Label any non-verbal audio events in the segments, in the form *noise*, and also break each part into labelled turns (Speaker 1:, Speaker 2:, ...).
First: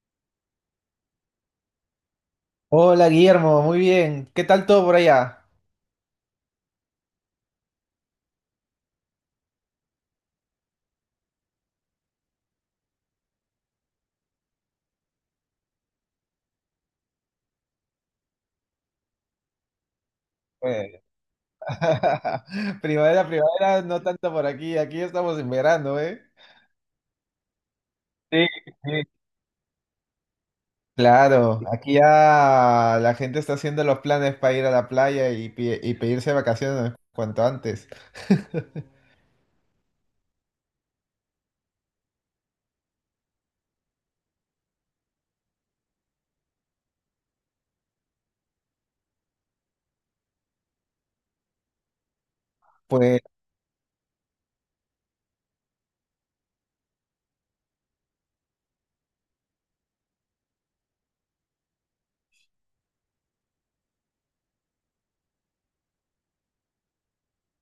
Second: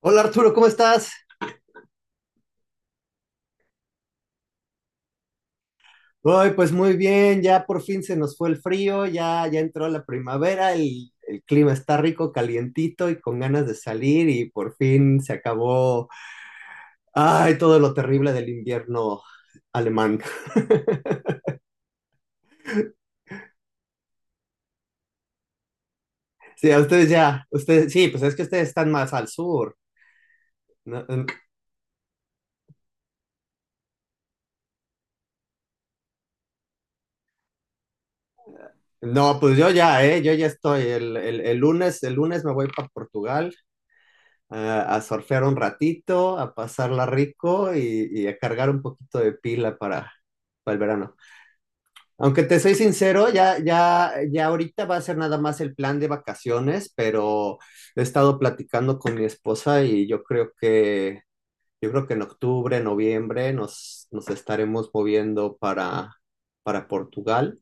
Speaker 1: Hola Arturo, ¿cómo estás?
Speaker 2: Hola Guillermo, muy bien. ¿Qué tal todo por allá?
Speaker 1: Hoy pues muy bien, ya por fin se nos fue el frío, ya entró la primavera, el clima está rico, calientito y con ganas de salir y por fin se acabó, ay, todo lo terrible del invierno alemán.
Speaker 2: Eh, *laughs* Primavera, primavera, no tanto por aquí. Aquí estamos en verano, ¿eh?
Speaker 1: Sí, a ustedes ya, ustedes, sí, pues es que
Speaker 2: Sí,
Speaker 1: ustedes están
Speaker 2: sí.
Speaker 1: más al sur. No,
Speaker 2: Claro, aquí ya la gente está haciendo los planes para ir a la playa y pedirse vacaciones cuanto antes. *laughs*
Speaker 1: no, pues yo ya estoy, el lunes me voy para Portugal a surfear un ratito, a pasarla rico y a cargar un poquito de pila para, el verano. Aunque te soy
Speaker 2: Pues,
Speaker 1: sincero, ya ahorita va a ser nada más el plan de vacaciones, pero he estado platicando con mi esposa y yo creo que en octubre, noviembre nos estaremos moviendo para Portugal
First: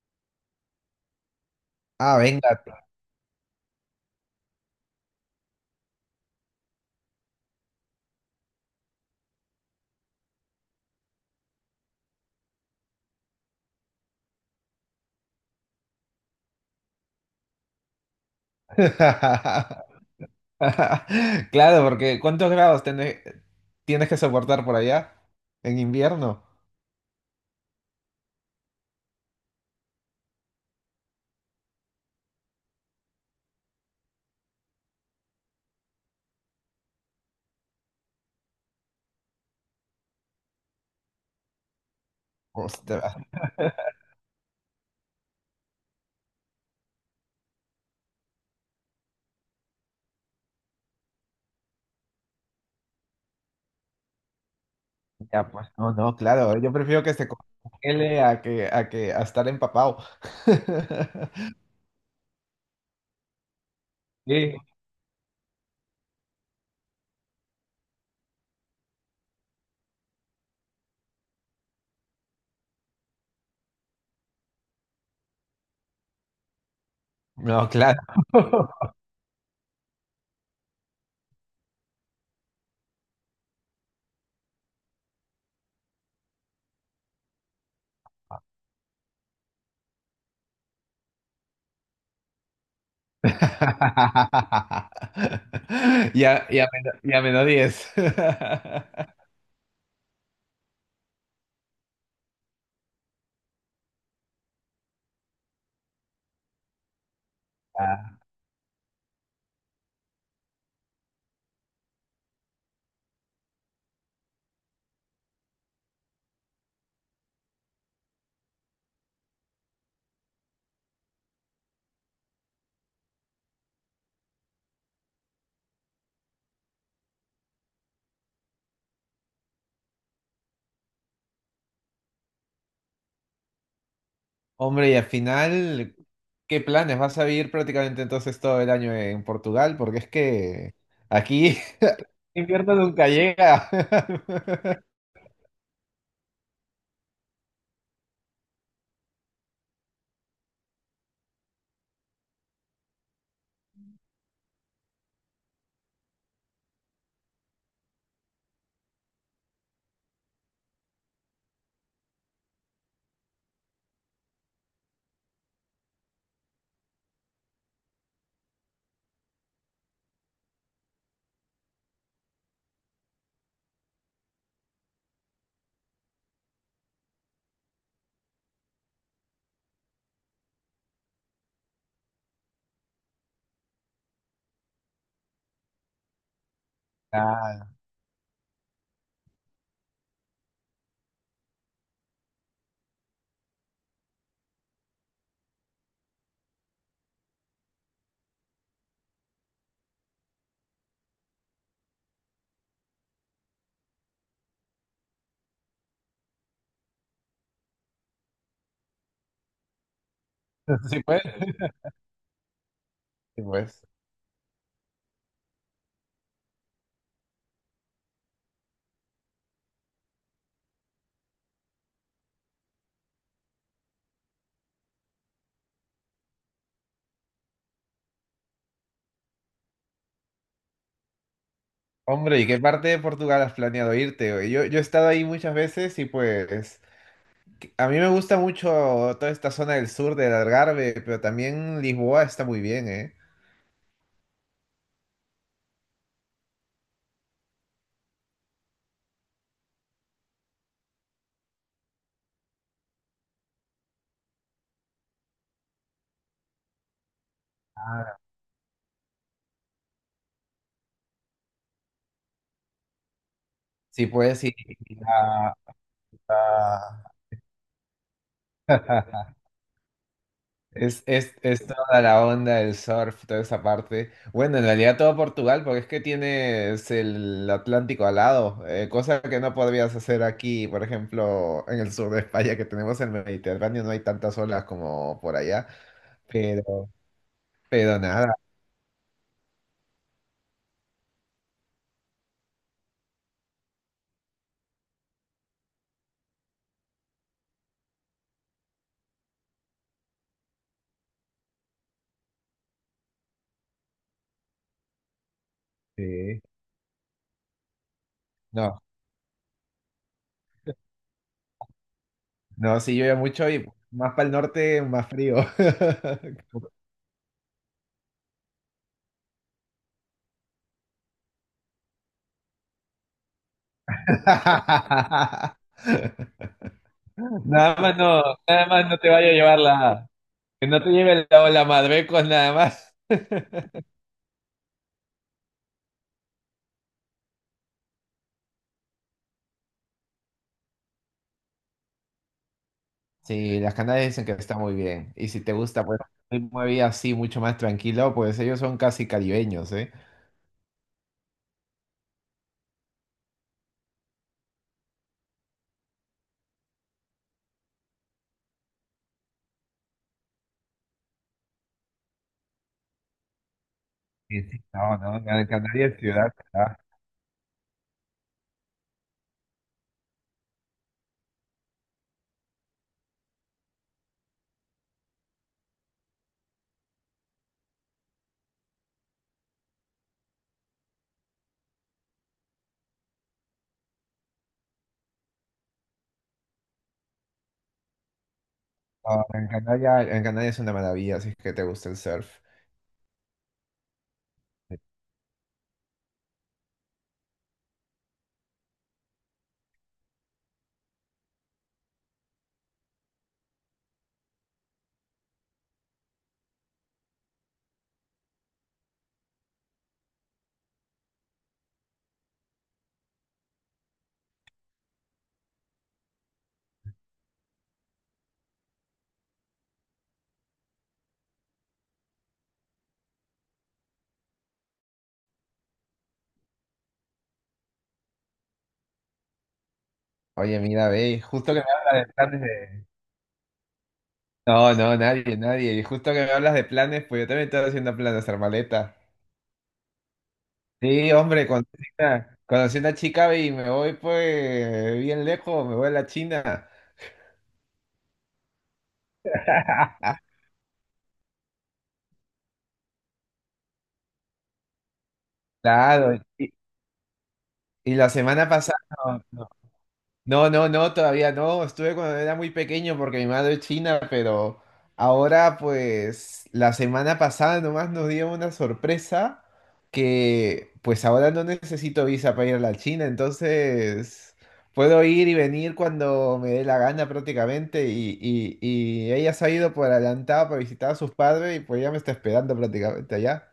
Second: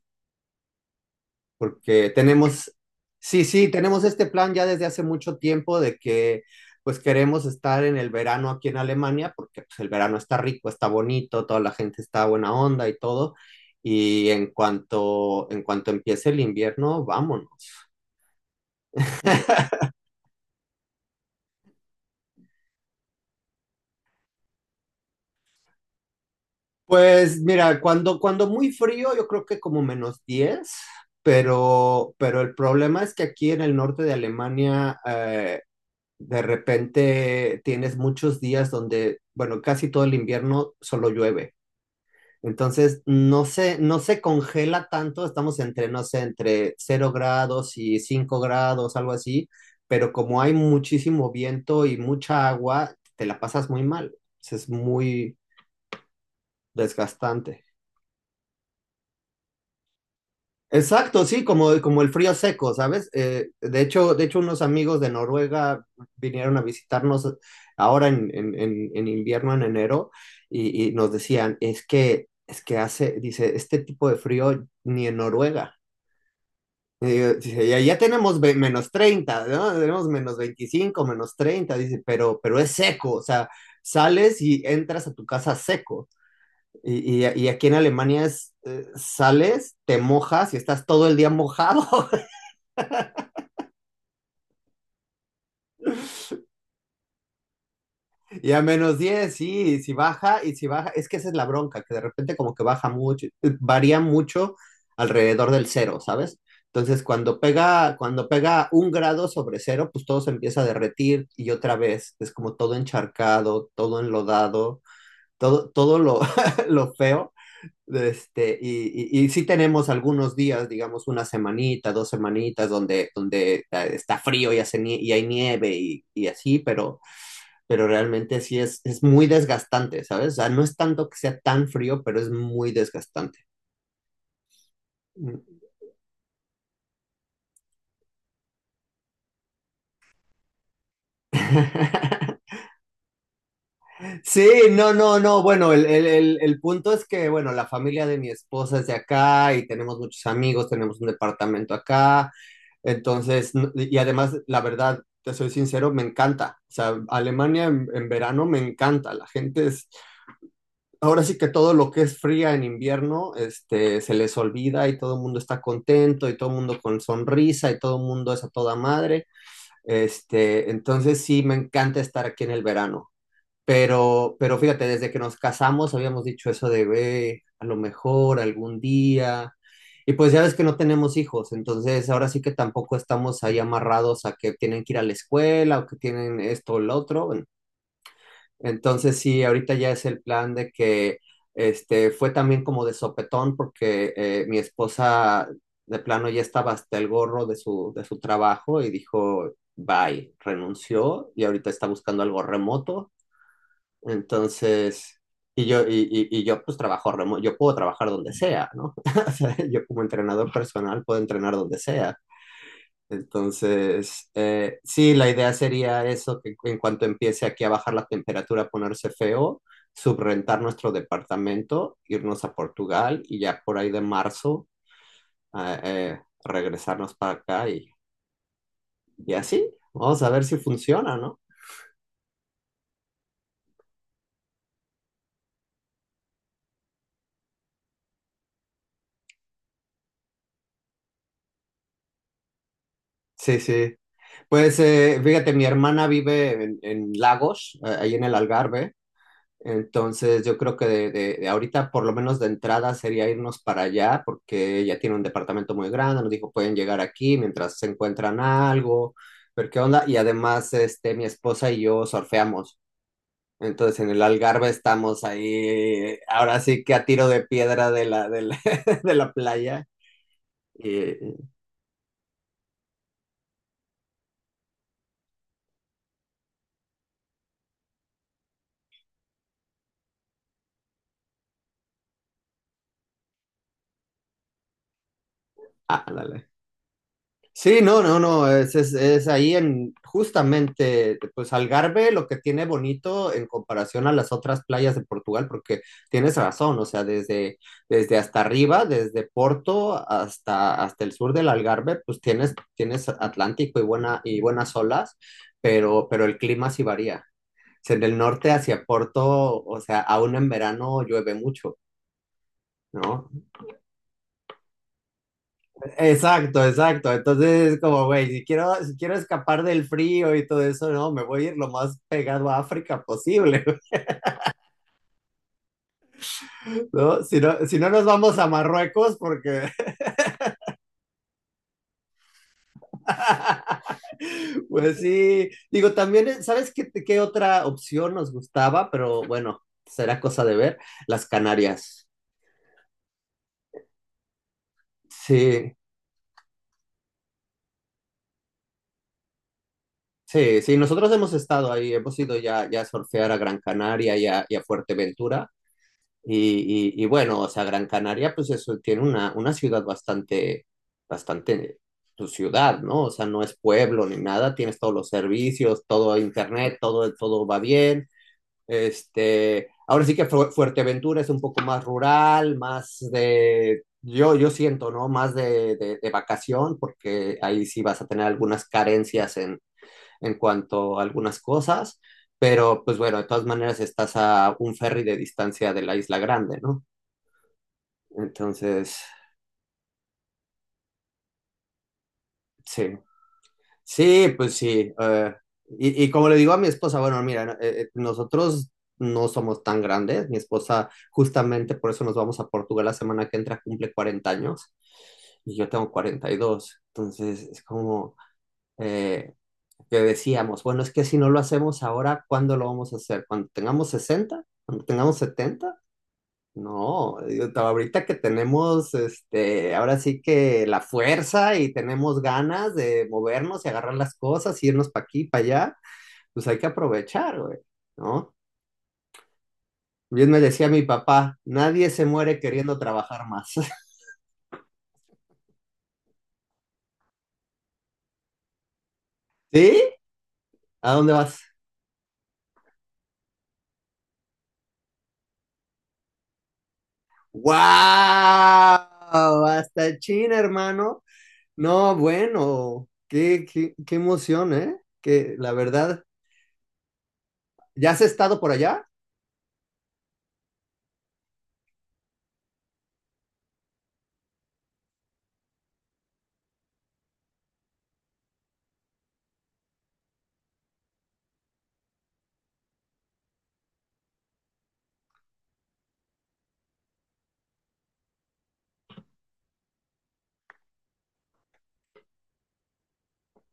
Speaker 1: porque
Speaker 2: ah, venga.
Speaker 1: tenemos, sí, sí, tenemos este plan ya desde hace mucho tiempo de que pues queremos estar en el verano aquí en Alemania, porque pues, el verano está rico, está bonito, toda la gente está buena onda y todo. Y en cuanto empiece el invierno, vámonos. *laughs*
Speaker 2: *laughs* Claro, porque ¿cuántos grados tienes que soportar por allá en invierno?
Speaker 1: Pues mira, cuando muy frío, yo creo que como -10, pero el problema es que aquí en el norte de Alemania. De repente tienes muchos días donde, bueno, casi todo el invierno solo llueve.
Speaker 2: Hostia,
Speaker 1: Entonces, no se congela tanto, estamos entre, no sé, entre cero grados y 5 grados, algo así, pero como hay muchísimo viento y mucha agua, te la pasas muy mal. Es muy
Speaker 2: ya, pues, no, no, claro, yo prefiero que se
Speaker 1: desgastante.
Speaker 2: congele a que, a estar empapado.
Speaker 1: Exacto, sí,
Speaker 2: *laughs*
Speaker 1: como el frío seco, ¿sabes? De hecho,
Speaker 2: Sí,
Speaker 1: unos amigos de Noruega vinieron a visitarnos ahora en invierno, en enero, y nos decían, es que hace, dice, este tipo de frío ni en Noruega. Y yo, dice,
Speaker 2: no,
Speaker 1: ya
Speaker 2: claro.
Speaker 1: tenemos menos
Speaker 2: *laughs*
Speaker 1: treinta ¿no? Tenemos -25, -30, dice, pero es seco, o sea, sales y entras a tu casa seco. Y aquí en Alemania, sales, te mojas y estás todo el día mojado. *laughs*
Speaker 2: Y a menos 10.
Speaker 1: Y a menos
Speaker 2: *laughs*
Speaker 1: 10 sí, y si baja, es que esa es la bronca, que de repente como que baja mucho, varía mucho alrededor del cero, ¿sabes? Entonces, cuando pega,
Speaker 2: Ah,
Speaker 1: cuando pega un grado sobre cero, pues todo se empieza a derretir y otra vez es como todo encharcado, todo enlodado, todo lo, *laughs* lo feo. Y sí tenemos algunos días, digamos una semanita, dos semanitas, donde está frío y, y hay nieve y así, pero realmente sí es muy desgastante, ¿sabes? O sea, no es tanto que sea tan frío, pero es muy desgastante.
Speaker 2: hombre, y al final, ¿qué planes? ¿Vas a vivir prácticamente entonces todo el año en Portugal? Porque es que aquí *laughs*
Speaker 1: *laughs*
Speaker 2: invierno nunca llega.
Speaker 1: Sí,
Speaker 2: *laughs*
Speaker 1: no, no, no. Bueno, el punto es que, bueno, la familia de mi esposa es de acá y tenemos muchos amigos, tenemos un departamento acá. Entonces, y además, la verdad, te soy sincero, me encanta. O sea, Alemania en verano me encanta. La gente es ahora sí que todo lo que es fría en invierno, este, se les olvida y todo el mundo está contento y todo el mundo con sonrisa y todo el mundo es a toda madre. Este, entonces sí me encanta estar aquí en el verano. Pero fíjate, desde que nos casamos habíamos dicho eso de, ve, a lo mejor algún día. Y pues ya ves que no tenemos hijos, entonces ahora sí que tampoco estamos ahí amarrados a que tienen que ir a la escuela o que tienen esto o lo otro.
Speaker 2: Ah,
Speaker 1: Entonces sí, ahorita ya es el plan de que este fue también como de sopetón porque mi esposa de plano ya estaba hasta el gorro de su trabajo y dijo bye, renunció y ahorita está buscando algo remoto. Entonces y yo pues trabajo remoto, yo puedo trabajar donde sea, ¿no? *laughs* O sea, yo como entrenador personal
Speaker 2: sí,
Speaker 1: puedo
Speaker 2: pues.
Speaker 1: entrenar donde sea.
Speaker 2: Sí, pues.
Speaker 1: Entonces, sí, la idea sería eso, que en cuanto empiece aquí a bajar la temperatura, a ponerse feo, subrentar nuestro departamento, irnos a Portugal y ya por ahí de marzo, regresarnos para acá y así. Vamos a ver si funciona, ¿no?
Speaker 2: Hombre, ¿y qué parte de Portugal has planeado irte, güey? Yo he estado ahí muchas veces y pues a mí me gusta mucho toda esta zona del sur del Algarve, pero también Lisboa está muy bien, ¿eh?
Speaker 1: Sí, sí. Pues fíjate, mi hermana vive en Lagos, ahí en el Algarve. Entonces, yo creo que de ahorita, por lo menos de entrada, sería irnos para allá, porque ella tiene un departamento muy grande, nos dijo, pueden llegar aquí mientras se
Speaker 2: Ah,
Speaker 1: encuentran algo, ver qué onda. Y además, este, mi esposa y yo surfeamos. Entonces,
Speaker 2: sí,
Speaker 1: en el
Speaker 2: puedes ir
Speaker 1: Algarve estamos
Speaker 2: a...
Speaker 1: ahí, ahora sí que a
Speaker 2: a-
Speaker 1: tiro de piedra de la, *laughs* de la
Speaker 2: *laughs*
Speaker 1: playa.
Speaker 2: Es,
Speaker 1: Y,
Speaker 2: es, es toda la onda del surf, toda esa parte. Bueno, en realidad todo Portugal, porque es que tienes el Atlántico al lado, cosa que no podrías hacer aquí, por ejemplo, en el sur de España, que tenemos el Mediterráneo, no hay tantas olas como por allá.
Speaker 1: ah, dale.
Speaker 2: Pero,
Speaker 1: Sí,
Speaker 2: pero
Speaker 1: no, no,
Speaker 2: nada,
Speaker 1: no, es ahí en justamente, pues Algarve lo que tiene bonito en comparación a las otras playas de Portugal, porque tienes razón, o sea, desde hasta arriba, desde Porto hasta, hasta el sur del Algarve, pues tienes, tienes Atlántico y, y buenas olas, pero el
Speaker 2: sí.
Speaker 1: clima sí varía. O sea, en el norte
Speaker 2: No,
Speaker 1: hacia Porto, o sea, aún en verano llueve mucho.
Speaker 2: no, sí llueve
Speaker 1: ¿No?
Speaker 2: mucho y más para el norte, más frío.
Speaker 1: Exacto, exacto. Entonces es como, güey, si quiero escapar del frío y todo eso, no, me voy a ir lo más pegado a África posible.
Speaker 2: *laughs*
Speaker 1: *laughs* ¿No? Si no,
Speaker 2: Nada
Speaker 1: si no
Speaker 2: más
Speaker 1: nos
Speaker 2: no,
Speaker 1: vamos a
Speaker 2: nada más no te
Speaker 1: Marruecos,
Speaker 2: vaya a llevar
Speaker 1: porque,
Speaker 2: la, que no te lleve la ola Madrecos nada más. *laughs*
Speaker 1: *laughs* pues sí, digo, también, ¿sabes qué, qué, otra opción nos gustaba? Pero bueno, será cosa de ver, las Canarias.
Speaker 2: Sí, las Canarias dicen que está muy bien. Y si te
Speaker 1: Sí,
Speaker 2: gusta, pues, una vida así mucho más tranquilo, pues ellos son casi caribeños, ¿eh?
Speaker 1: sí, sí, nosotros hemos estado ahí, hemos ido ya a surfear a Gran Canaria y a Fuerteventura. Y bueno, o sea, Gran Canaria, pues eso, tiene una ciudad bastante, bastante, tu ciudad, ¿no? O sea, no es pueblo ni
Speaker 2: Sí,
Speaker 1: nada,
Speaker 2: sí,
Speaker 1: tienes todos
Speaker 2: no,
Speaker 1: los
Speaker 2: no, Gran
Speaker 1: servicios,
Speaker 2: Canaria es
Speaker 1: todo
Speaker 2: ciudad,
Speaker 1: internet,
Speaker 2: ¿verdad?
Speaker 1: todo, todo va bien. Este, ahora sí que Fuerteventura es un poco más rural, yo siento, ¿no? Más de vacación, porque ahí sí vas a tener algunas carencias en cuanto a algunas cosas, pero pues bueno, de todas maneras estás a un ferry de distancia de la Isla Grande, ¿no? Entonces,
Speaker 2: No, Gran Canaria, Gran Canaria es una maravilla, si es que te gusta el surf.
Speaker 1: sí, sí, pues sí. Y como le digo a mi esposa, bueno, mira, no, nosotros no somos tan grandes. Mi esposa, justamente por eso nos vamos a Portugal la semana que entra, cumple 40 años y yo tengo 42. Entonces, es como eh, que decíamos, bueno, es que si no lo hacemos ahora, ¿cuándo lo vamos a hacer? ¿Cuando tengamos 60? ¿Cuando tengamos 70? No, digo, ahorita que tenemos, este, ahora sí que la fuerza y tenemos ganas de movernos y agarrar las cosas, irnos para aquí, para allá, pues hay que aprovechar, güey, ¿no? Bien me
Speaker 2: Oye,
Speaker 1: decía mi
Speaker 2: mira, ve, y
Speaker 1: papá,
Speaker 2: justo que me
Speaker 1: nadie se
Speaker 2: hablas de
Speaker 1: muere
Speaker 2: planes
Speaker 1: queriendo
Speaker 2: de...
Speaker 1: trabajar más. *laughs*
Speaker 2: No, no, nadie, nadie. Y justo que me hablas de planes, pues yo también estoy haciendo planes de hacer maleta.
Speaker 1: ¿Sí? ¿A
Speaker 2: Sí,
Speaker 1: dónde vas?
Speaker 2: hombre, conocí una chica ve, y me voy pues bien lejos, me voy a la China.
Speaker 1: ¡Wow! Hasta
Speaker 2: *laughs*
Speaker 1: China, hermano. No, bueno, qué emoción, ¿eh? Que la verdad,
Speaker 2: Claro, y,
Speaker 1: ¿ya
Speaker 2: y
Speaker 1: has
Speaker 2: la
Speaker 1: estado
Speaker 2: semana
Speaker 1: por
Speaker 2: pasada...
Speaker 1: allá?
Speaker 2: No, no, no, todavía no. Estuve cuando era muy pequeño porque mi madre es china, pero ahora pues la semana pasada nomás nos dio una sorpresa que pues ahora no necesito visa para ir a la China, entonces puedo ir y venir cuando me dé la gana prácticamente y ella se ha ido por adelantado para visitar a sus padres y pues ya me está esperando prácticamente allá.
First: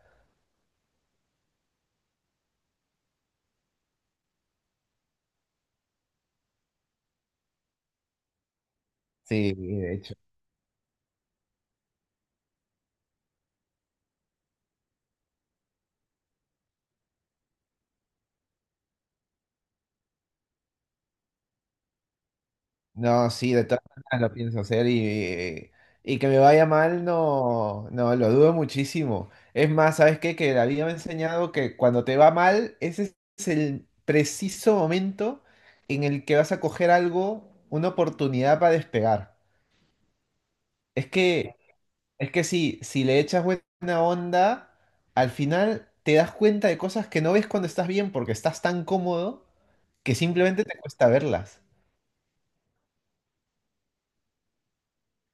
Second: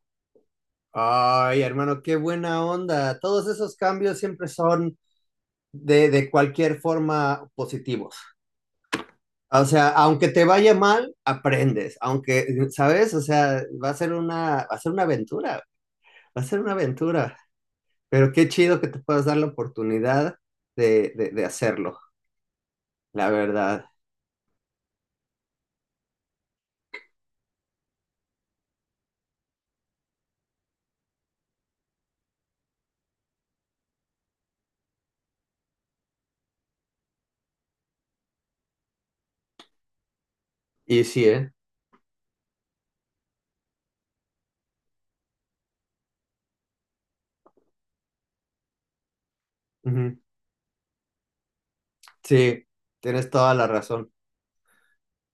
Speaker 1: Ay, hermano, qué buena onda. Todos esos cambios siempre son de cualquier forma positivos.
Speaker 2: Sí,
Speaker 1: O sea,
Speaker 2: de
Speaker 1: aunque te vaya mal, aprendes. Aunque, ¿sabes? O sea, va a ser una aventura. Va a ser una aventura. Pero qué chido que te puedas dar la oportunidad de hacerlo,
Speaker 2: no,
Speaker 1: la
Speaker 2: sí, de todas
Speaker 1: verdad.
Speaker 2: maneras lo pienso hacer y que me vaya mal, no, no, lo dudo muchísimo. Es más, ¿sabes qué? Que la vida me ha enseñado que cuando te va mal, ese es el preciso momento en el que vas a coger algo, una oportunidad para despegar.
Speaker 1: Y
Speaker 2: Es
Speaker 1: sí, ¿eh?
Speaker 2: que, es que sí, si le echas buena onda, al final te das cuenta de cosas que no ves cuando estás bien porque estás tan cómodo que
Speaker 1: Ujú.
Speaker 2: simplemente te cuesta verlas.
Speaker 1: Sí, tienes toda la razón.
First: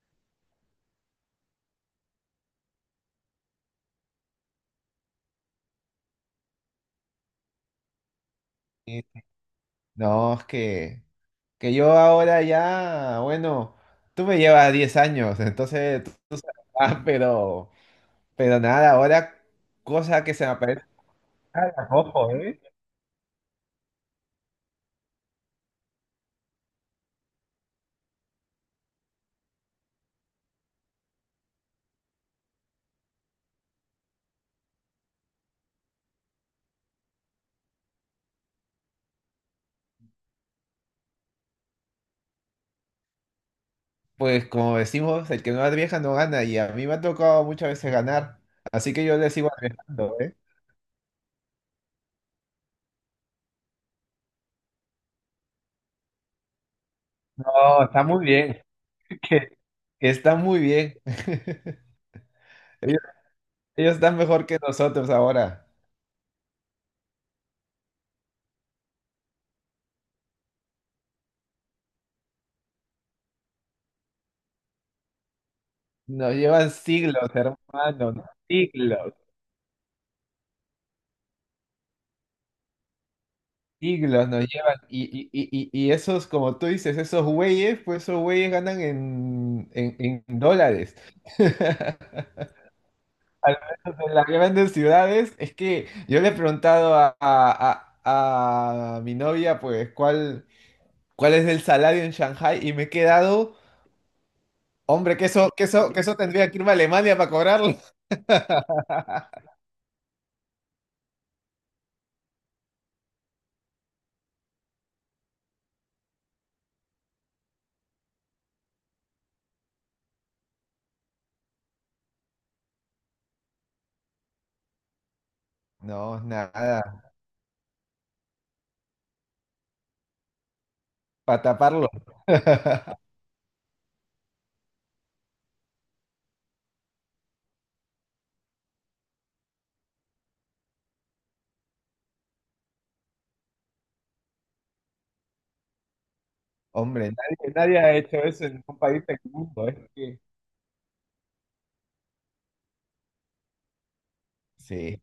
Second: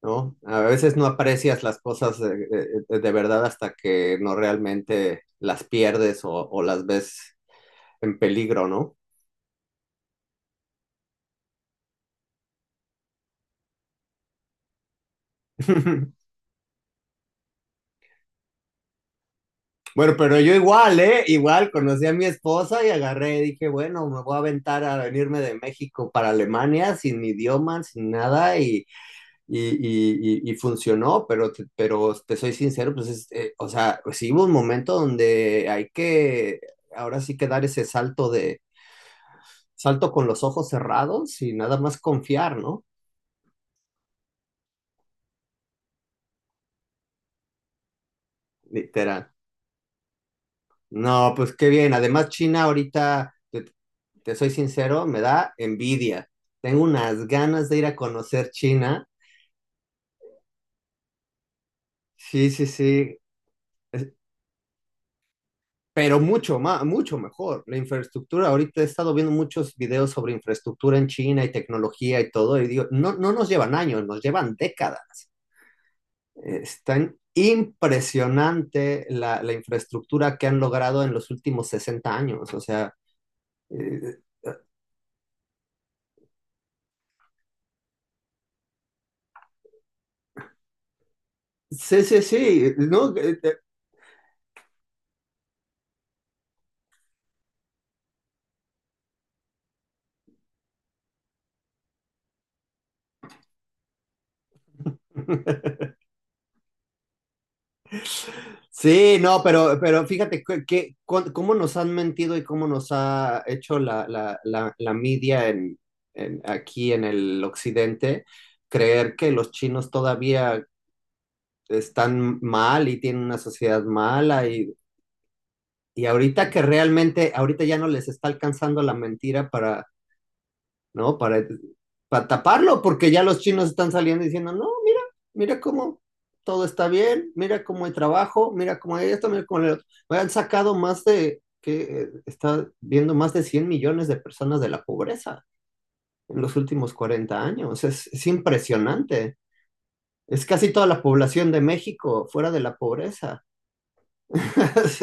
Speaker 1: ¿No? A veces no aprecias las cosas de, verdad hasta que no realmente las pierdes o las ves en peligro, ¿no?
Speaker 2: Y- No, es que... Que yo ahora ya, bueno, tú me llevas 10 años, entonces tú,
Speaker 1: *laughs*
Speaker 2: tú sabes *laughs* más, pero nada, ahora
Speaker 1: Bueno,
Speaker 2: cosa que
Speaker 1: pero
Speaker 2: se me
Speaker 1: yo
Speaker 2: aparece
Speaker 1: igual, ¿eh? Igual
Speaker 2: a
Speaker 1: conocí a mi
Speaker 2: ojo, ¿eh?
Speaker 1: esposa y agarré, dije, bueno, me voy a aventar a venirme de México para Alemania sin mi idioma, sin nada, y funcionó, pero, pero te soy sincero, pues, es, o sea, pues sí hubo un momento donde hay que, ahora sí que dar ese salto de salto con los ojos cerrados y nada más confiar, ¿no?
Speaker 2: Pues como decimos, el que no arriesga no gana, y a mí me ha tocado muchas veces ganar, así que yo
Speaker 1: Literal.
Speaker 2: le sigo arriesgando, ¿eh?
Speaker 1: No, pues qué bien. Además, China ahorita, te soy sincero, me da envidia. Tengo unas ganas de
Speaker 2: No,
Speaker 1: ir a
Speaker 2: está muy
Speaker 1: conocer
Speaker 2: bien,
Speaker 1: China.
Speaker 2: *laughs* que, que está muy bien.
Speaker 1: Sí, sí,
Speaker 2: *laughs* Ellos,
Speaker 1: sí.
Speaker 2: ellos
Speaker 1: Es-
Speaker 2: están mejor que nosotros ahora.
Speaker 1: Pero mucho más, mucho mejor. La infraestructura, ahorita he estado viendo muchos videos sobre infraestructura en China y tecnología y todo, y digo, no, no nos llevan años, nos llevan décadas.
Speaker 2: Nos llevan
Speaker 1: Están
Speaker 2: siglos, hermano, ¿no?
Speaker 1: impresionante
Speaker 2: Siglos.
Speaker 1: la infraestructura que han logrado en los últimos 60 años. O sea, eh,
Speaker 2: Siglos nos llevan y esos, como tú dices, esos güeyes, pues esos güeyes ganan en, en dólares.
Speaker 1: sí, sí,
Speaker 2: *laughs*
Speaker 1: sí, ¿no?
Speaker 2: Al menos en las grandes ciudades, es que yo le he preguntado a mi novia, pues, cuál es el salario en Shanghai y me he quedado, hombre,
Speaker 1: *laughs*
Speaker 2: que eso tendría que irme a Alemania para cobrarlo. *laughs*
Speaker 1: Sí, no, pero fíjate que cómo nos han mentido y cómo nos ha hecho la media aquí en el occidente creer que los chinos todavía están mal y tienen una sociedad mala. Y
Speaker 2: No,
Speaker 1: ahorita que
Speaker 2: nada,
Speaker 1: realmente, ahorita ya no les está alcanzando la mentira para, ¿no?
Speaker 2: para
Speaker 1: Para,
Speaker 2: taparlo.
Speaker 1: para taparlo,
Speaker 2: *laughs*
Speaker 1: porque ya los chinos están saliendo diciendo, no, mira, mira cómo todo está bien, mira cómo hay trabajo, mira cómo hay esto, mira cómo hay otro. Han sacado que está viendo más de 100 millones de personas de la pobreza en los últimos
Speaker 2: Hombre,
Speaker 1: 40
Speaker 2: nadie, nadie
Speaker 1: años.
Speaker 2: ha
Speaker 1: Es,
Speaker 2: hecho
Speaker 1: es
Speaker 2: eso en un país del
Speaker 1: impresionante.
Speaker 2: mundo, es que...
Speaker 1: Es casi toda la población de México fuera de la pobreza. *laughs*
Speaker 2: Sí.
Speaker 1: Es,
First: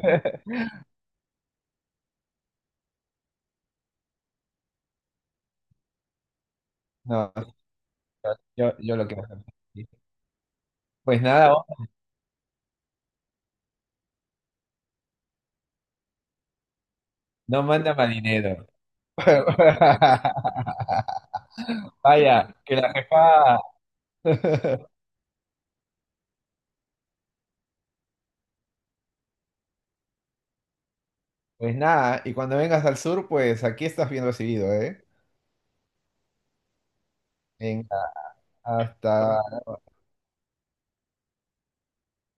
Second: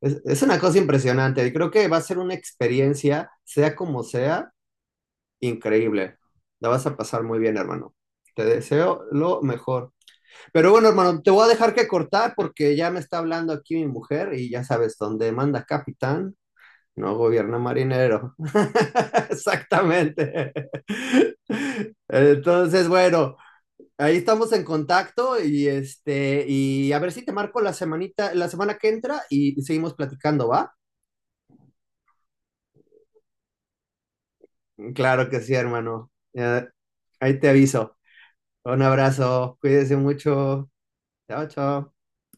Speaker 1: es una cosa impresionante. Y creo que va a ser una experiencia, sea como sea, increíble. La vas a pasar
Speaker 2: No,
Speaker 1: muy bien, hermano. Te
Speaker 2: yo
Speaker 1: deseo
Speaker 2: lo que voy a hacer.
Speaker 1: lo mejor. Pero bueno,
Speaker 2: Pues
Speaker 1: hermano, te voy a
Speaker 2: *laughs* nada,
Speaker 1: dejar que cortar porque ya me está hablando aquí mi mujer y ya sabes, donde manda capitán, no gobierna
Speaker 2: no manda más
Speaker 1: marinero.
Speaker 2: dinero.
Speaker 1: *laughs* Exactamente.
Speaker 2: *laughs* Vaya, que
Speaker 1: Entonces,
Speaker 2: la
Speaker 1: bueno.
Speaker 2: jefa.
Speaker 1: Ahí estamos en
Speaker 2: *laughs*
Speaker 1: contacto y este, y a ver si te marco la semanita, la semana que entra y seguimos platicando, ¿va?
Speaker 2: Pues nada, y cuando vengas al sur, pues aquí estás bien recibido, ¿eh?
Speaker 1: Claro que sí, hermano. Ahí te aviso.
Speaker 2: Venga,
Speaker 1: Un abrazo,
Speaker 2: hasta.
Speaker 1: cuídese mucho. Chao, chao.